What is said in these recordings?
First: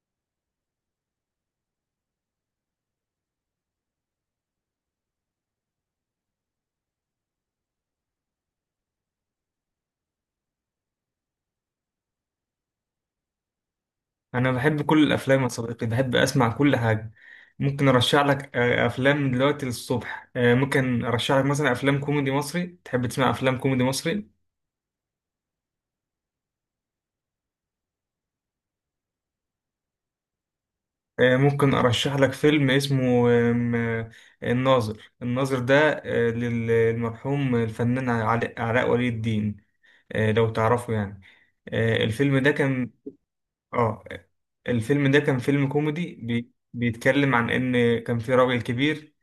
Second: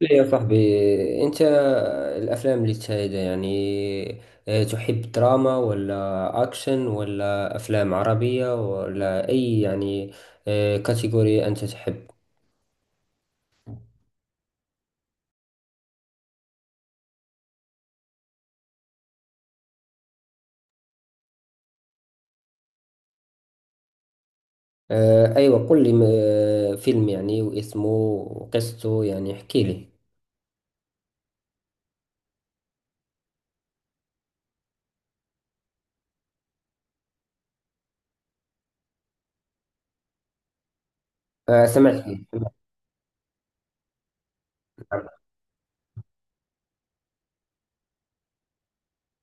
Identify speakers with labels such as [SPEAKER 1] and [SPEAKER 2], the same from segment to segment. [SPEAKER 1] لا يا صاحبي، انت، الافلام اللي تشاهدها يعني، تحب دراما ولا اكشن ولا افلام عربية ولا اي يعني؟ كاتيجوري انت تحب؟
[SPEAKER 2] انا بحب كل الافلام يا صديقي، بحب اسمع كل حاجه. ممكن ارشح لك افلام من دلوقتي للصبح. ممكن ارشح لك مثلا افلام كوميدي مصري. تحب تسمع افلام كوميدي مصري؟
[SPEAKER 1] ايوه، قل لي فيلم يعني، واسمه وقصته يعني احكي لي.
[SPEAKER 2] ممكن ارشح لك فيلم اسمه آم، آه، الناظر. ده للمرحوم الفنان علاء ولي الدين. لو تعرفه يعني. آه،
[SPEAKER 1] سمعت فيه.
[SPEAKER 2] الفيلم ده كان اه
[SPEAKER 1] نعم،
[SPEAKER 2] الفيلم ده كان فيلم كوميدي، بيتكلم عن ان كان في راجل كبير.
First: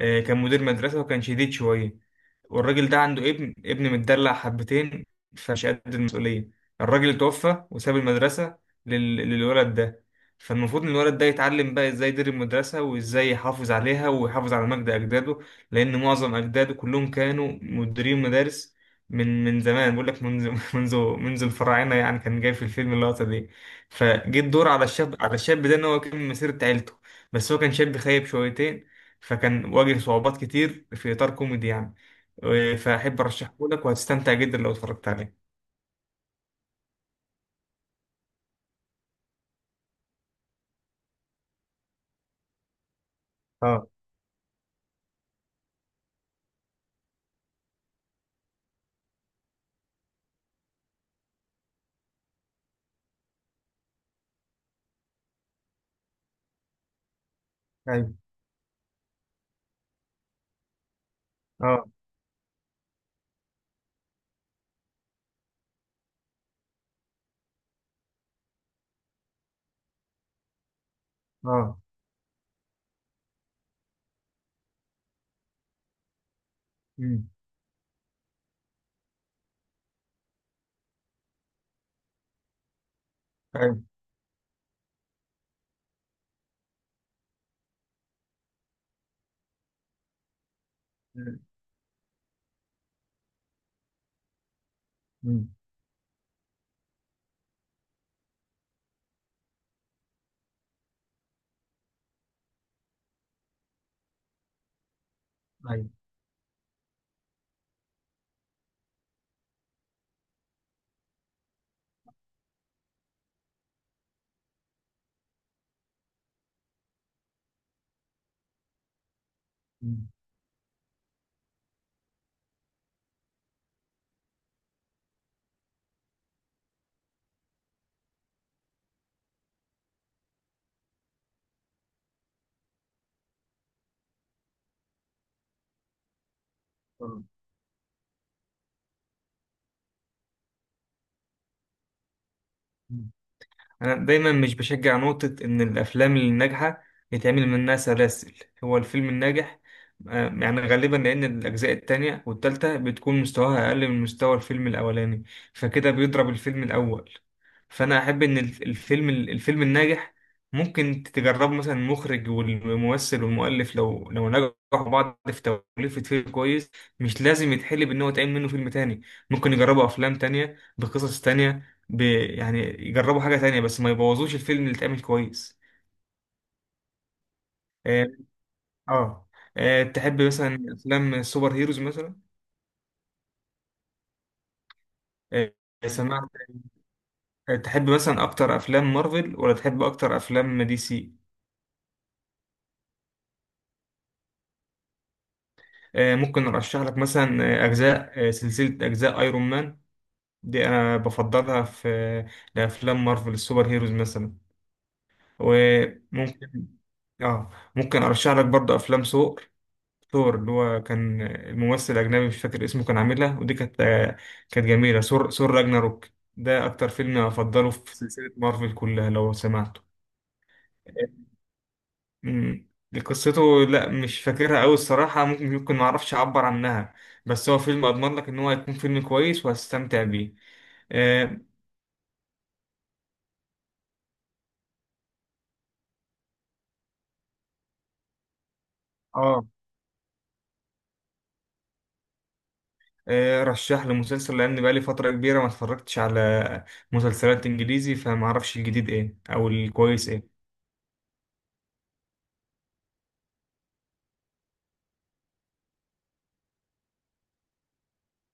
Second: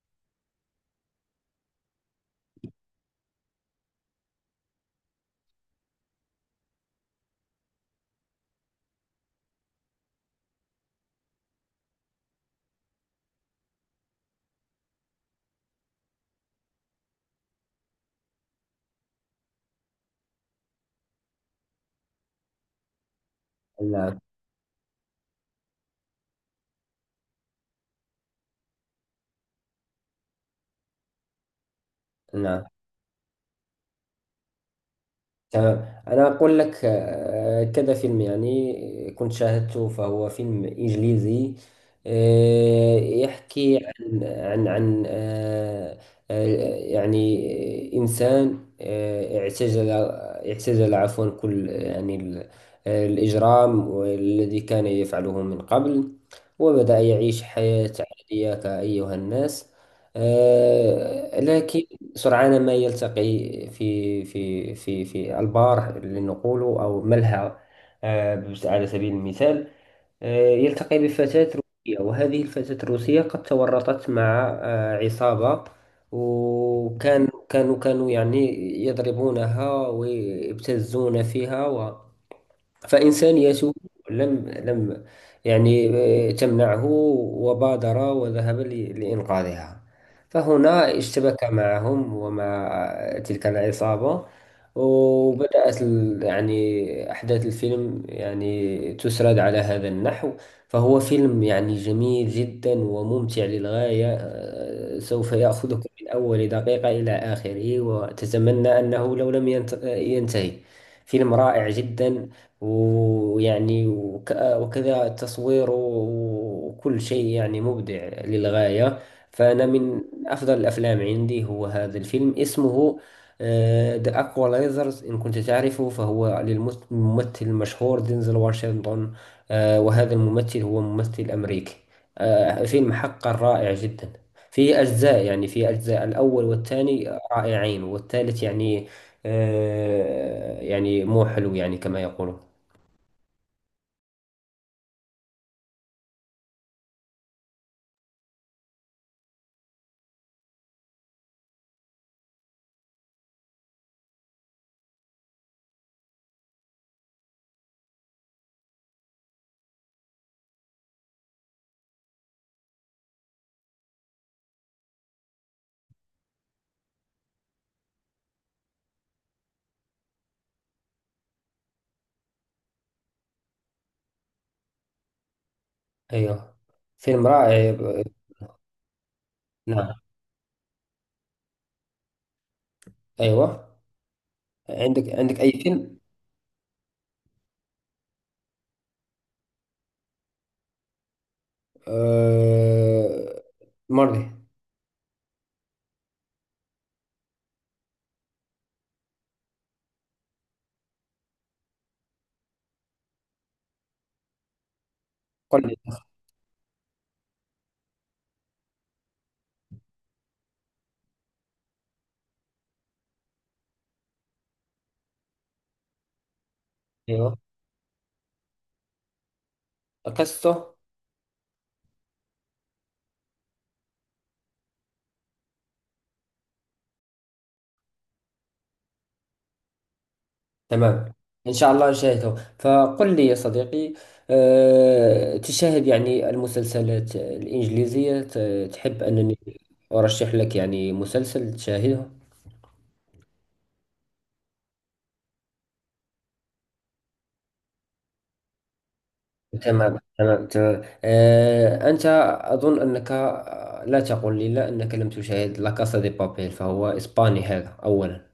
[SPEAKER 2] كان مدير مدرسة وكان شديد شوية. والراجل ده عنده ابن متدلع حبتين، فمش قد المسؤولية. الراجل توفى وساب المدرسة للولد ده. فالمفروض ان الولد ده يتعلم بقى ازاي يدير المدرسة وازاي يحافظ عليها ويحافظ على مجد اجداده، لان معظم اجداده كلهم كانوا مديرين مدارس من زمان. بقول لك منذ منذ الفراعنة، يعني كان جاي في الفيلم اللقطة دي.
[SPEAKER 1] نعم،
[SPEAKER 2] فجه الدور على الشاب، على الشاب ده ان هو يكمل مسيرة عيلته، بس هو كان شاب خايب شويتين، فكان واجه صعوبات كتير في إطار كوميدي يعني.
[SPEAKER 1] نعم.
[SPEAKER 2] فأحب أرشحه لك وهتستمتع جدا لو اتفرجت عليه.
[SPEAKER 1] تمام، أنا أقول لك كذا فيلم يعني كنت شاهدته، فهو فيلم إنجليزي. يحكي
[SPEAKER 2] اه.
[SPEAKER 1] عن عن آه، يعني إنسان، اعتزل عفوا، كل يعني الإجرام الذي كان يفعله من قبل، وبدأ يعيش حياة
[SPEAKER 2] ايوه.
[SPEAKER 1] عادية كأيها الناس. لكن
[SPEAKER 2] اه.
[SPEAKER 1] سرعان ما يلتقي في البار لنقول، أو ملهى على سبيل المثال. يلتقي بفتاة
[SPEAKER 2] اه.
[SPEAKER 1] روسية، وهذه الفتاة الروسية قد تورطت مع عصابة، وكان
[SPEAKER 2] امم.
[SPEAKER 1] كانوا يعني يضربونها ويبتزون فيها. فإنسانيته
[SPEAKER 2] ايوه.
[SPEAKER 1] لم يعني تمنعه، وبادر وذهب لإنقاذها. فهنا اشتبك معهم، ومع تلك العصابة،
[SPEAKER 2] امم.
[SPEAKER 1] وبدأت يعني أحداث الفيلم يعني تسرد على هذا النحو. فهو فيلم يعني جميل جدا وممتع للغاية، سوف يأخذك
[SPEAKER 2] ايوه.
[SPEAKER 1] من أول دقيقة إلى آخره، وتتمنى أنه لو لم ينتهي. فيلم رائع جدا، ويعني وكذا تصويره، وكل شيء يعني مبدع للغاية. فأنا من أفضل الأفلام عندي هو هذا الفيلم، اسمه ذا Equalizers. إن كنت تعرفه، فهو للممثل المشهور دينزل واشنطن. وهذا الممثل هو ممثل أمريكي. فيلم حقا رائع جدا. فيه أجزاء، يعني فيه أجزاء، الأول والثاني رائعين، والثالث يعني يعني مو حلو يعني كما يقولون.
[SPEAKER 2] مم. أنا دايما مش بشجع نقطة إن الأفلام الناجحة يتعمل منها سلاسل. هو الفيلم الناجح يعني غالبا لأن الأجزاء التانية والتالتة بتكون مستواها أقل من مستوى الفيلم الأولاني، فكده بيضرب الفيلم الأول. فأنا أحب إن الفيلم، الفيلم الناجح ممكن تجربه مثلا، المخرج والممثل والمؤلف لو نجحوا بعض في توليفة فيلم كويس، مش لازم يتحلب إن هو يتعمل منه فيلم تاني. ممكن يجربوا أفلام تانية بقصص تانية، يعني يجربوا حاجة تانية، بس ما يبوظوش الفيلم اللي اتعمل كويس.
[SPEAKER 1] ايوه، فيلم رائع
[SPEAKER 2] اه. آه.
[SPEAKER 1] نعم.
[SPEAKER 2] تحب مثلا افلام السوبر هيروز مثلا؟
[SPEAKER 1] ايوه، عندك اي
[SPEAKER 2] آه،
[SPEAKER 1] فيلم؟
[SPEAKER 2] سمعت. تحب مثلا اكتر افلام مارفل ولا تحب اكتر افلام دي سي؟
[SPEAKER 1] آه... مري.
[SPEAKER 2] ممكن ارشح لك مثلا اجزاء، سلسلة اجزاء ايرون مان. دي انا بفضلها في لافلام مارفل السوبر هيروز مثلا.
[SPEAKER 1] قل لي.
[SPEAKER 2] وممكن، اه، ممكن ارشح لك برضو افلام ثور، اللي هو كان الممثل الأجنبي، مش فاكر اسمه، كان عاملها، ودي كانت كانت جميلة. ثور، راجناروك، ده أكتر فيلم
[SPEAKER 1] ايوه،
[SPEAKER 2] أفضله في سلسلة مارفل كلها لو سمعته.
[SPEAKER 1] قصته.
[SPEAKER 2] مم. قصته لا، مش فاكرها أوي الصراحة. ممكن معرفش أعبر عنها، بس هو فيلم أضمن لك إن هو هيكون فيلم كويس وهستمتع بيه.
[SPEAKER 1] تمام،
[SPEAKER 2] آه.
[SPEAKER 1] ان شاء الله نشاهده. فقل لي يا صديقي، تشاهد يعني المسلسلات الانجليزية؟ تحب انني
[SPEAKER 2] آه.
[SPEAKER 1] ارشح لك يعني مسلسل تشاهده؟
[SPEAKER 2] رشح لي مسلسل لأن بقالي فترة كبيرة ما اتفرجتش على مسلسلات إنجليزي، فمعرفش الجديد إيه أو
[SPEAKER 1] تمام،
[SPEAKER 2] الكويس إيه.
[SPEAKER 1] تمام، تمام. أنت، أظن أنك، لا، تقول لي لا أنك لم تشاهد لا كاسا دي بابيل؟ فهو إسباني هذا أولا.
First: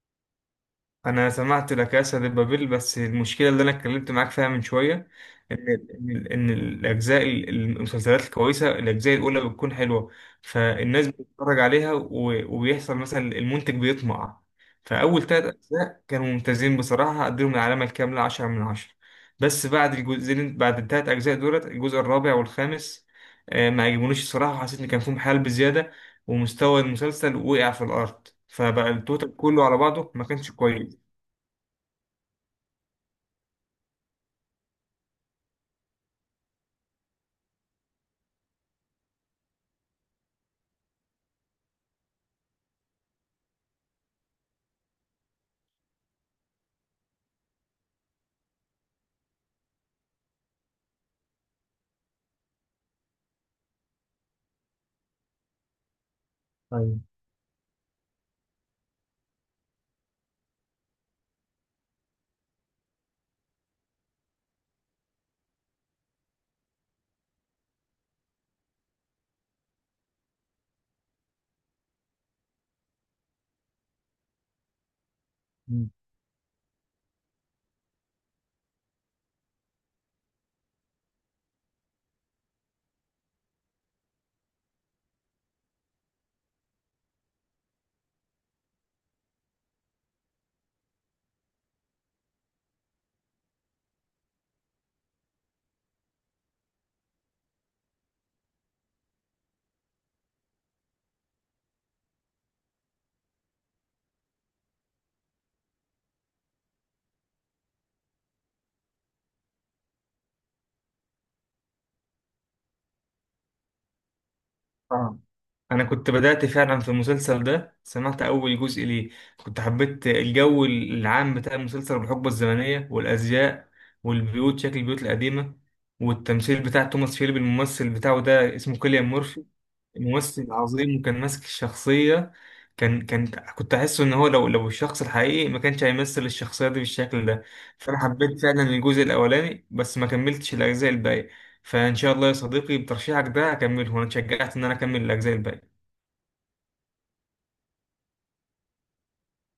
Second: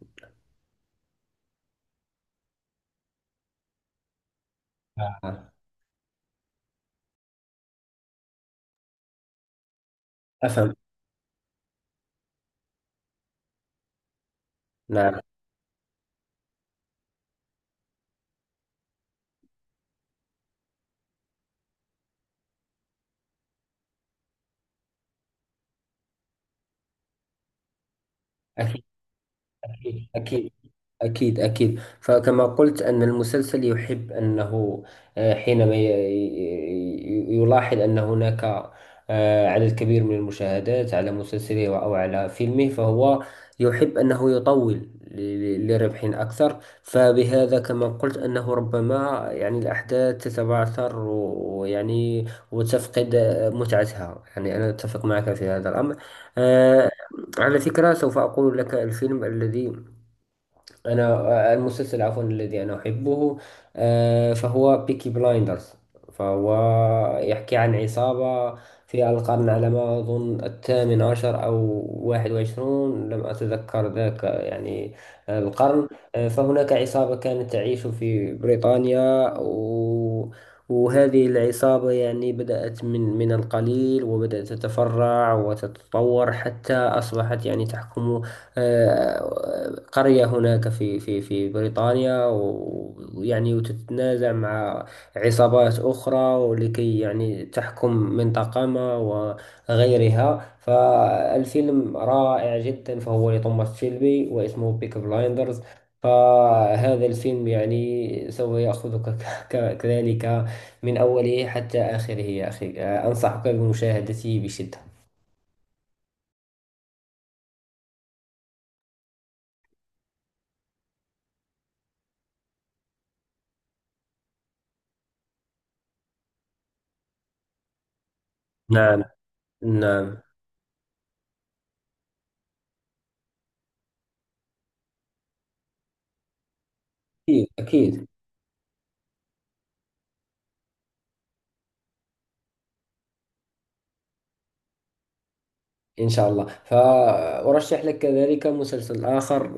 [SPEAKER 2] انا سمعت لا كاسا دي بابيل، بس المشكله اللي انا اتكلمت معاك فيها من شويه،
[SPEAKER 1] آه،
[SPEAKER 2] ان ان ان الاجزاء المسلسلات الكويسه، الاجزاء الاولى بتكون حلوه،
[SPEAKER 1] أفهم.
[SPEAKER 2] فالناس بتتفرج عليها وبيحصل مثلا المنتج بيطمع.
[SPEAKER 1] نعم.
[SPEAKER 2] فاول ثلاث اجزاء كانوا ممتازين بصراحه، اديهم العلامه الكامله 10 من 10. بس بعد الجزئين، بعد الثلاث اجزاء دولت، الجزء الرابع والخامس ما عجبونيش الصراحه. حسيت ان كان فيهم حال بزياده، ومستوى المسلسل وقع في الارض، فبقى التوتال كله على بعضه ما
[SPEAKER 1] أكيد،
[SPEAKER 2] كانش كويس.
[SPEAKER 1] أكيد، أكيد. فكما قلت، أن المسلسل يحب أنه حينما يلاحظ أن هناك على الكبير من المشاهدات على مسلسله أو على فيلمه، فهو يحب أنه يطول لربح أكثر. فبهذا كما قلت، أنه ربما يعني الأحداث تتبعثر ويعني وتفقد متعتها، يعني أنا أتفق معك في هذا الأمر. آه،
[SPEAKER 2] طيب.
[SPEAKER 1] على فكرة، سوف أقول لك الفيلم الذي أنا، المسلسل عفوا، الذي أنا أحبه، فهو بيكي بلايندرز. فهو يحكي عن عصابة في القرن، على ما أظن، الثامن عشر أو 21، لم أتذكر ذاك يعني القرن.
[SPEAKER 2] مم.
[SPEAKER 1] فهناك عصابة كانت تعيش في بريطانيا، وهذه العصابة يعني بدأت من القليل، وبدأت تتفرع وتتطور حتى أصبحت يعني تحكم قرية هناك في بريطانيا ويعني وتتنازع مع عصابات أخرى، ولكي يعني تحكم منطقة ما وغيرها. فالفيلم رائع جدا، فهو لتوماس شيلبي واسمه بيك بلايندرز. فهذا الفيلم يعني سوف يأخذك كذلك، من أوله حتى آخره يا أخي. أنصحك بمشاهدته بشدة.
[SPEAKER 2] اه، انا كنت بدأت فعلا في المسلسل ده، سمعت اول جزء ليه. كنت حبيت الجو العام بتاع المسلسل، والحقبة الزمنية، والازياء، والبيوت، شكل البيوت القديمة، والتمثيل بتاع توماس شيلبي. الممثل بتاعه ده اسمه
[SPEAKER 1] نعم.
[SPEAKER 2] كيليان مورفي،
[SPEAKER 1] نعم.
[SPEAKER 2] ممثل عظيم وكان ماسك الشخصية. كان كنت أحسه إن هو لو، الشخص الحقيقي ما كانش هيمثل الشخصية دي بالشكل ده.
[SPEAKER 1] أكيد.
[SPEAKER 2] فأنا
[SPEAKER 1] أكيد.
[SPEAKER 2] حبيت فعلا الجزء الأولاني بس ما كملتش الأجزاء الباقية، فإن شاء الله يا صديقي بترشيحك ده هكمله، وأنا اتشجعت إن أنا أكمل الأجزاء الباقية.
[SPEAKER 1] إن شاء الله. فأرشح لك كذلك مسلسل آخر،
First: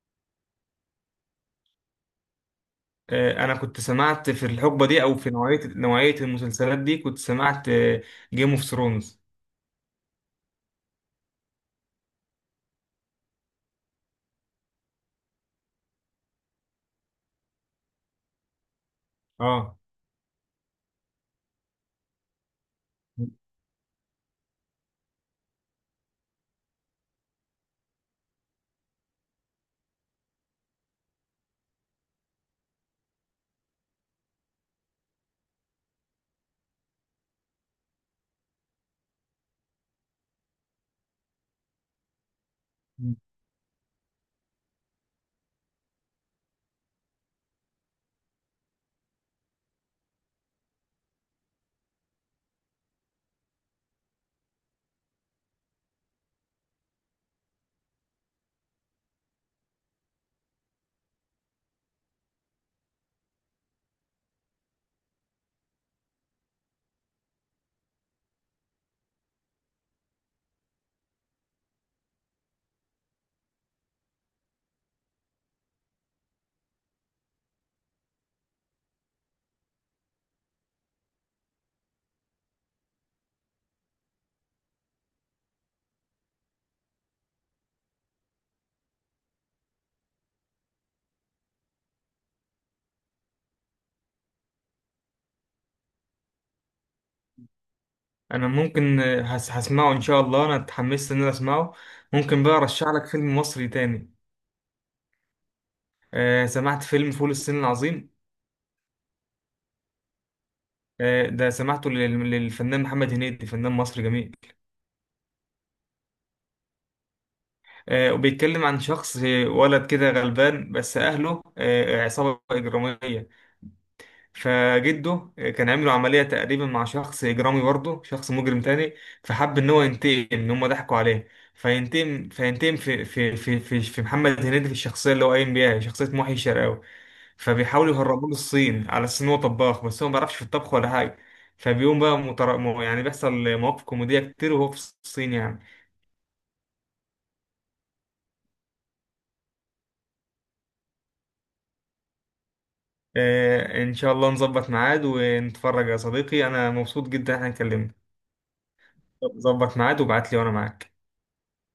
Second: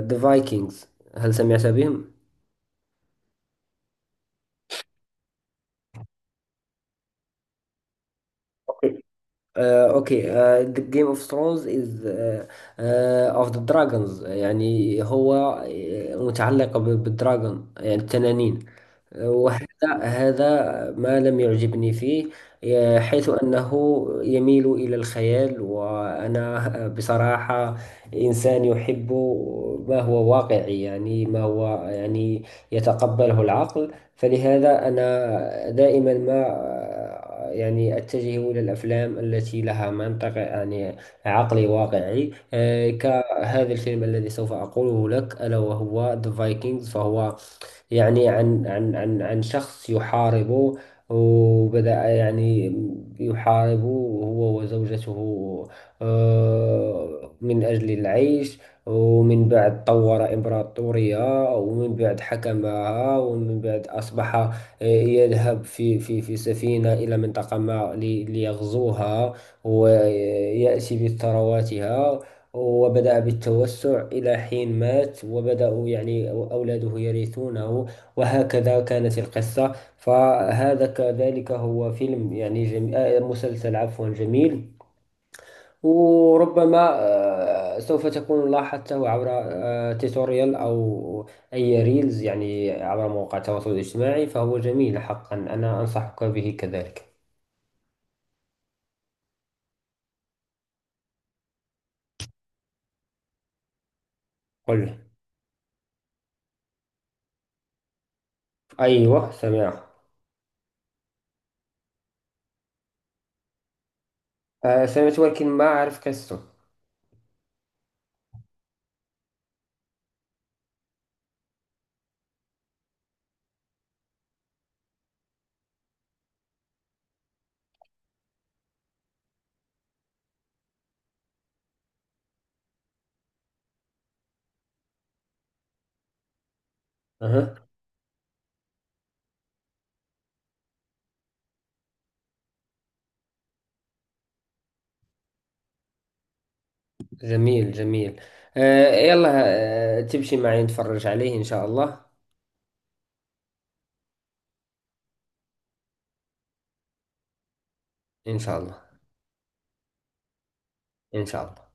[SPEAKER 1] ذا فايكنجز. هل سمعت بهم؟
[SPEAKER 2] أنا كنت سمعت في الحقبة دي، أو في نوعية المسلسلات دي كنت سمعت جيم اوف
[SPEAKER 1] اوكي.
[SPEAKER 2] ثرونز.
[SPEAKER 1] اوكي. The Game of Thrones is، of the Dragons، يعني هو متعلق بالدراغون، يعني التنانين. وهذا
[SPEAKER 2] اه Game
[SPEAKER 1] ما لم يعجبني فيه،
[SPEAKER 2] of
[SPEAKER 1] حيث
[SPEAKER 2] Thrones.
[SPEAKER 1] أنه يميل إلى الخيال، وأنا بصراحة إنسان يحب ما هو واقعي، يعني ما هو يعني يتقبله العقل. فلهذا أنا دائما ما يعني أتجه إلى الأفلام التي لها منطق، يعني عقلي واقعي،
[SPEAKER 2] آه.
[SPEAKER 1] كهذا الفيلم الذي سوف أقوله لك، ألا وهو The Vikings. فهو يعني عن شخص يحاربه، وبدأ يعني يحاربه هو وزوجته، من أجل العيش. ومن بعد طور إمبراطورية، ومن بعد حكمها، ومن بعد أصبح يذهب في سفينة إلى منطقة ما ليغزوها، ويأتي بثرواتها. وبدأ بالتوسع إلى حين مات، وبدأوا يعني أولاده يرثونه، وهكذا كانت القصة. فهذا كذلك هو فيلم يعني جميل، مسلسل عفوا جميل. وربما سوف تكون لاحظته عبر توتوريال أو أي ريلز يعني عبر مواقع التواصل الاجتماعي. فهو جميل حقا، أنا أنصحك به كذلك.
[SPEAKER 2] أنا ممكن هسمعه إن شاء الله، أنا اتحمست إن أنا أسمعه. ممكن بقى أرشح لك فيلم مصري تاني؟
[SPEAKER 1] قل.
[SPEAKER 2] سمعت فيلم فول الصين العظيم؟
[SPEAKER 1] أيوه، سمعه.
[SPEAKER 2] ده سمعته للفنان محمد هنيدي، فنان مصري جميل.
[SPEAKER 1] سمعت، ولكن ما أعرف قصته.
[SPEAKER 2] وبيتكلم عن شخص، ولد كده غلبان بس أهله عصابة إجرامية. فجده كان عامله عملية تقريبا مع شخص إجرامي، برضه شخص مجرم تاني، فحب إن هو ينتقم إن هما ضحكوا عليه. فينتقم في محمد هنيدي، في الشخصية اللي هو قايم بيها، شخصية محي الشرقاوي.
[SPEAKER 1] أها.
[SPEAKER 2] فبيحاولوا يهربوه للصين على أساس إن هو طباخ، بس هو ما بيعرفش في الطبخ ولا حاجة. فبيقوم بقى يعني بيحصل مواقف كوميدية كتير وهو في الصين يعني.
[SPEAKER 1] جميل، جميل. يلا. تمشي معي نتفرج عليه إن شاء الله؟
[SPEAKER 2] آه، إن شاء الله نظبط ميعاد ونتفرج يا صديقي. أنا مبسوط جدا إن إحنا اتكلمنا.
[SPEAKER 1] إن شاء الله.
[SPEAKER 2] ظبط ميعاد وابعت لي وأنا معاك.
[SPEAKER 1] إن شاء الله.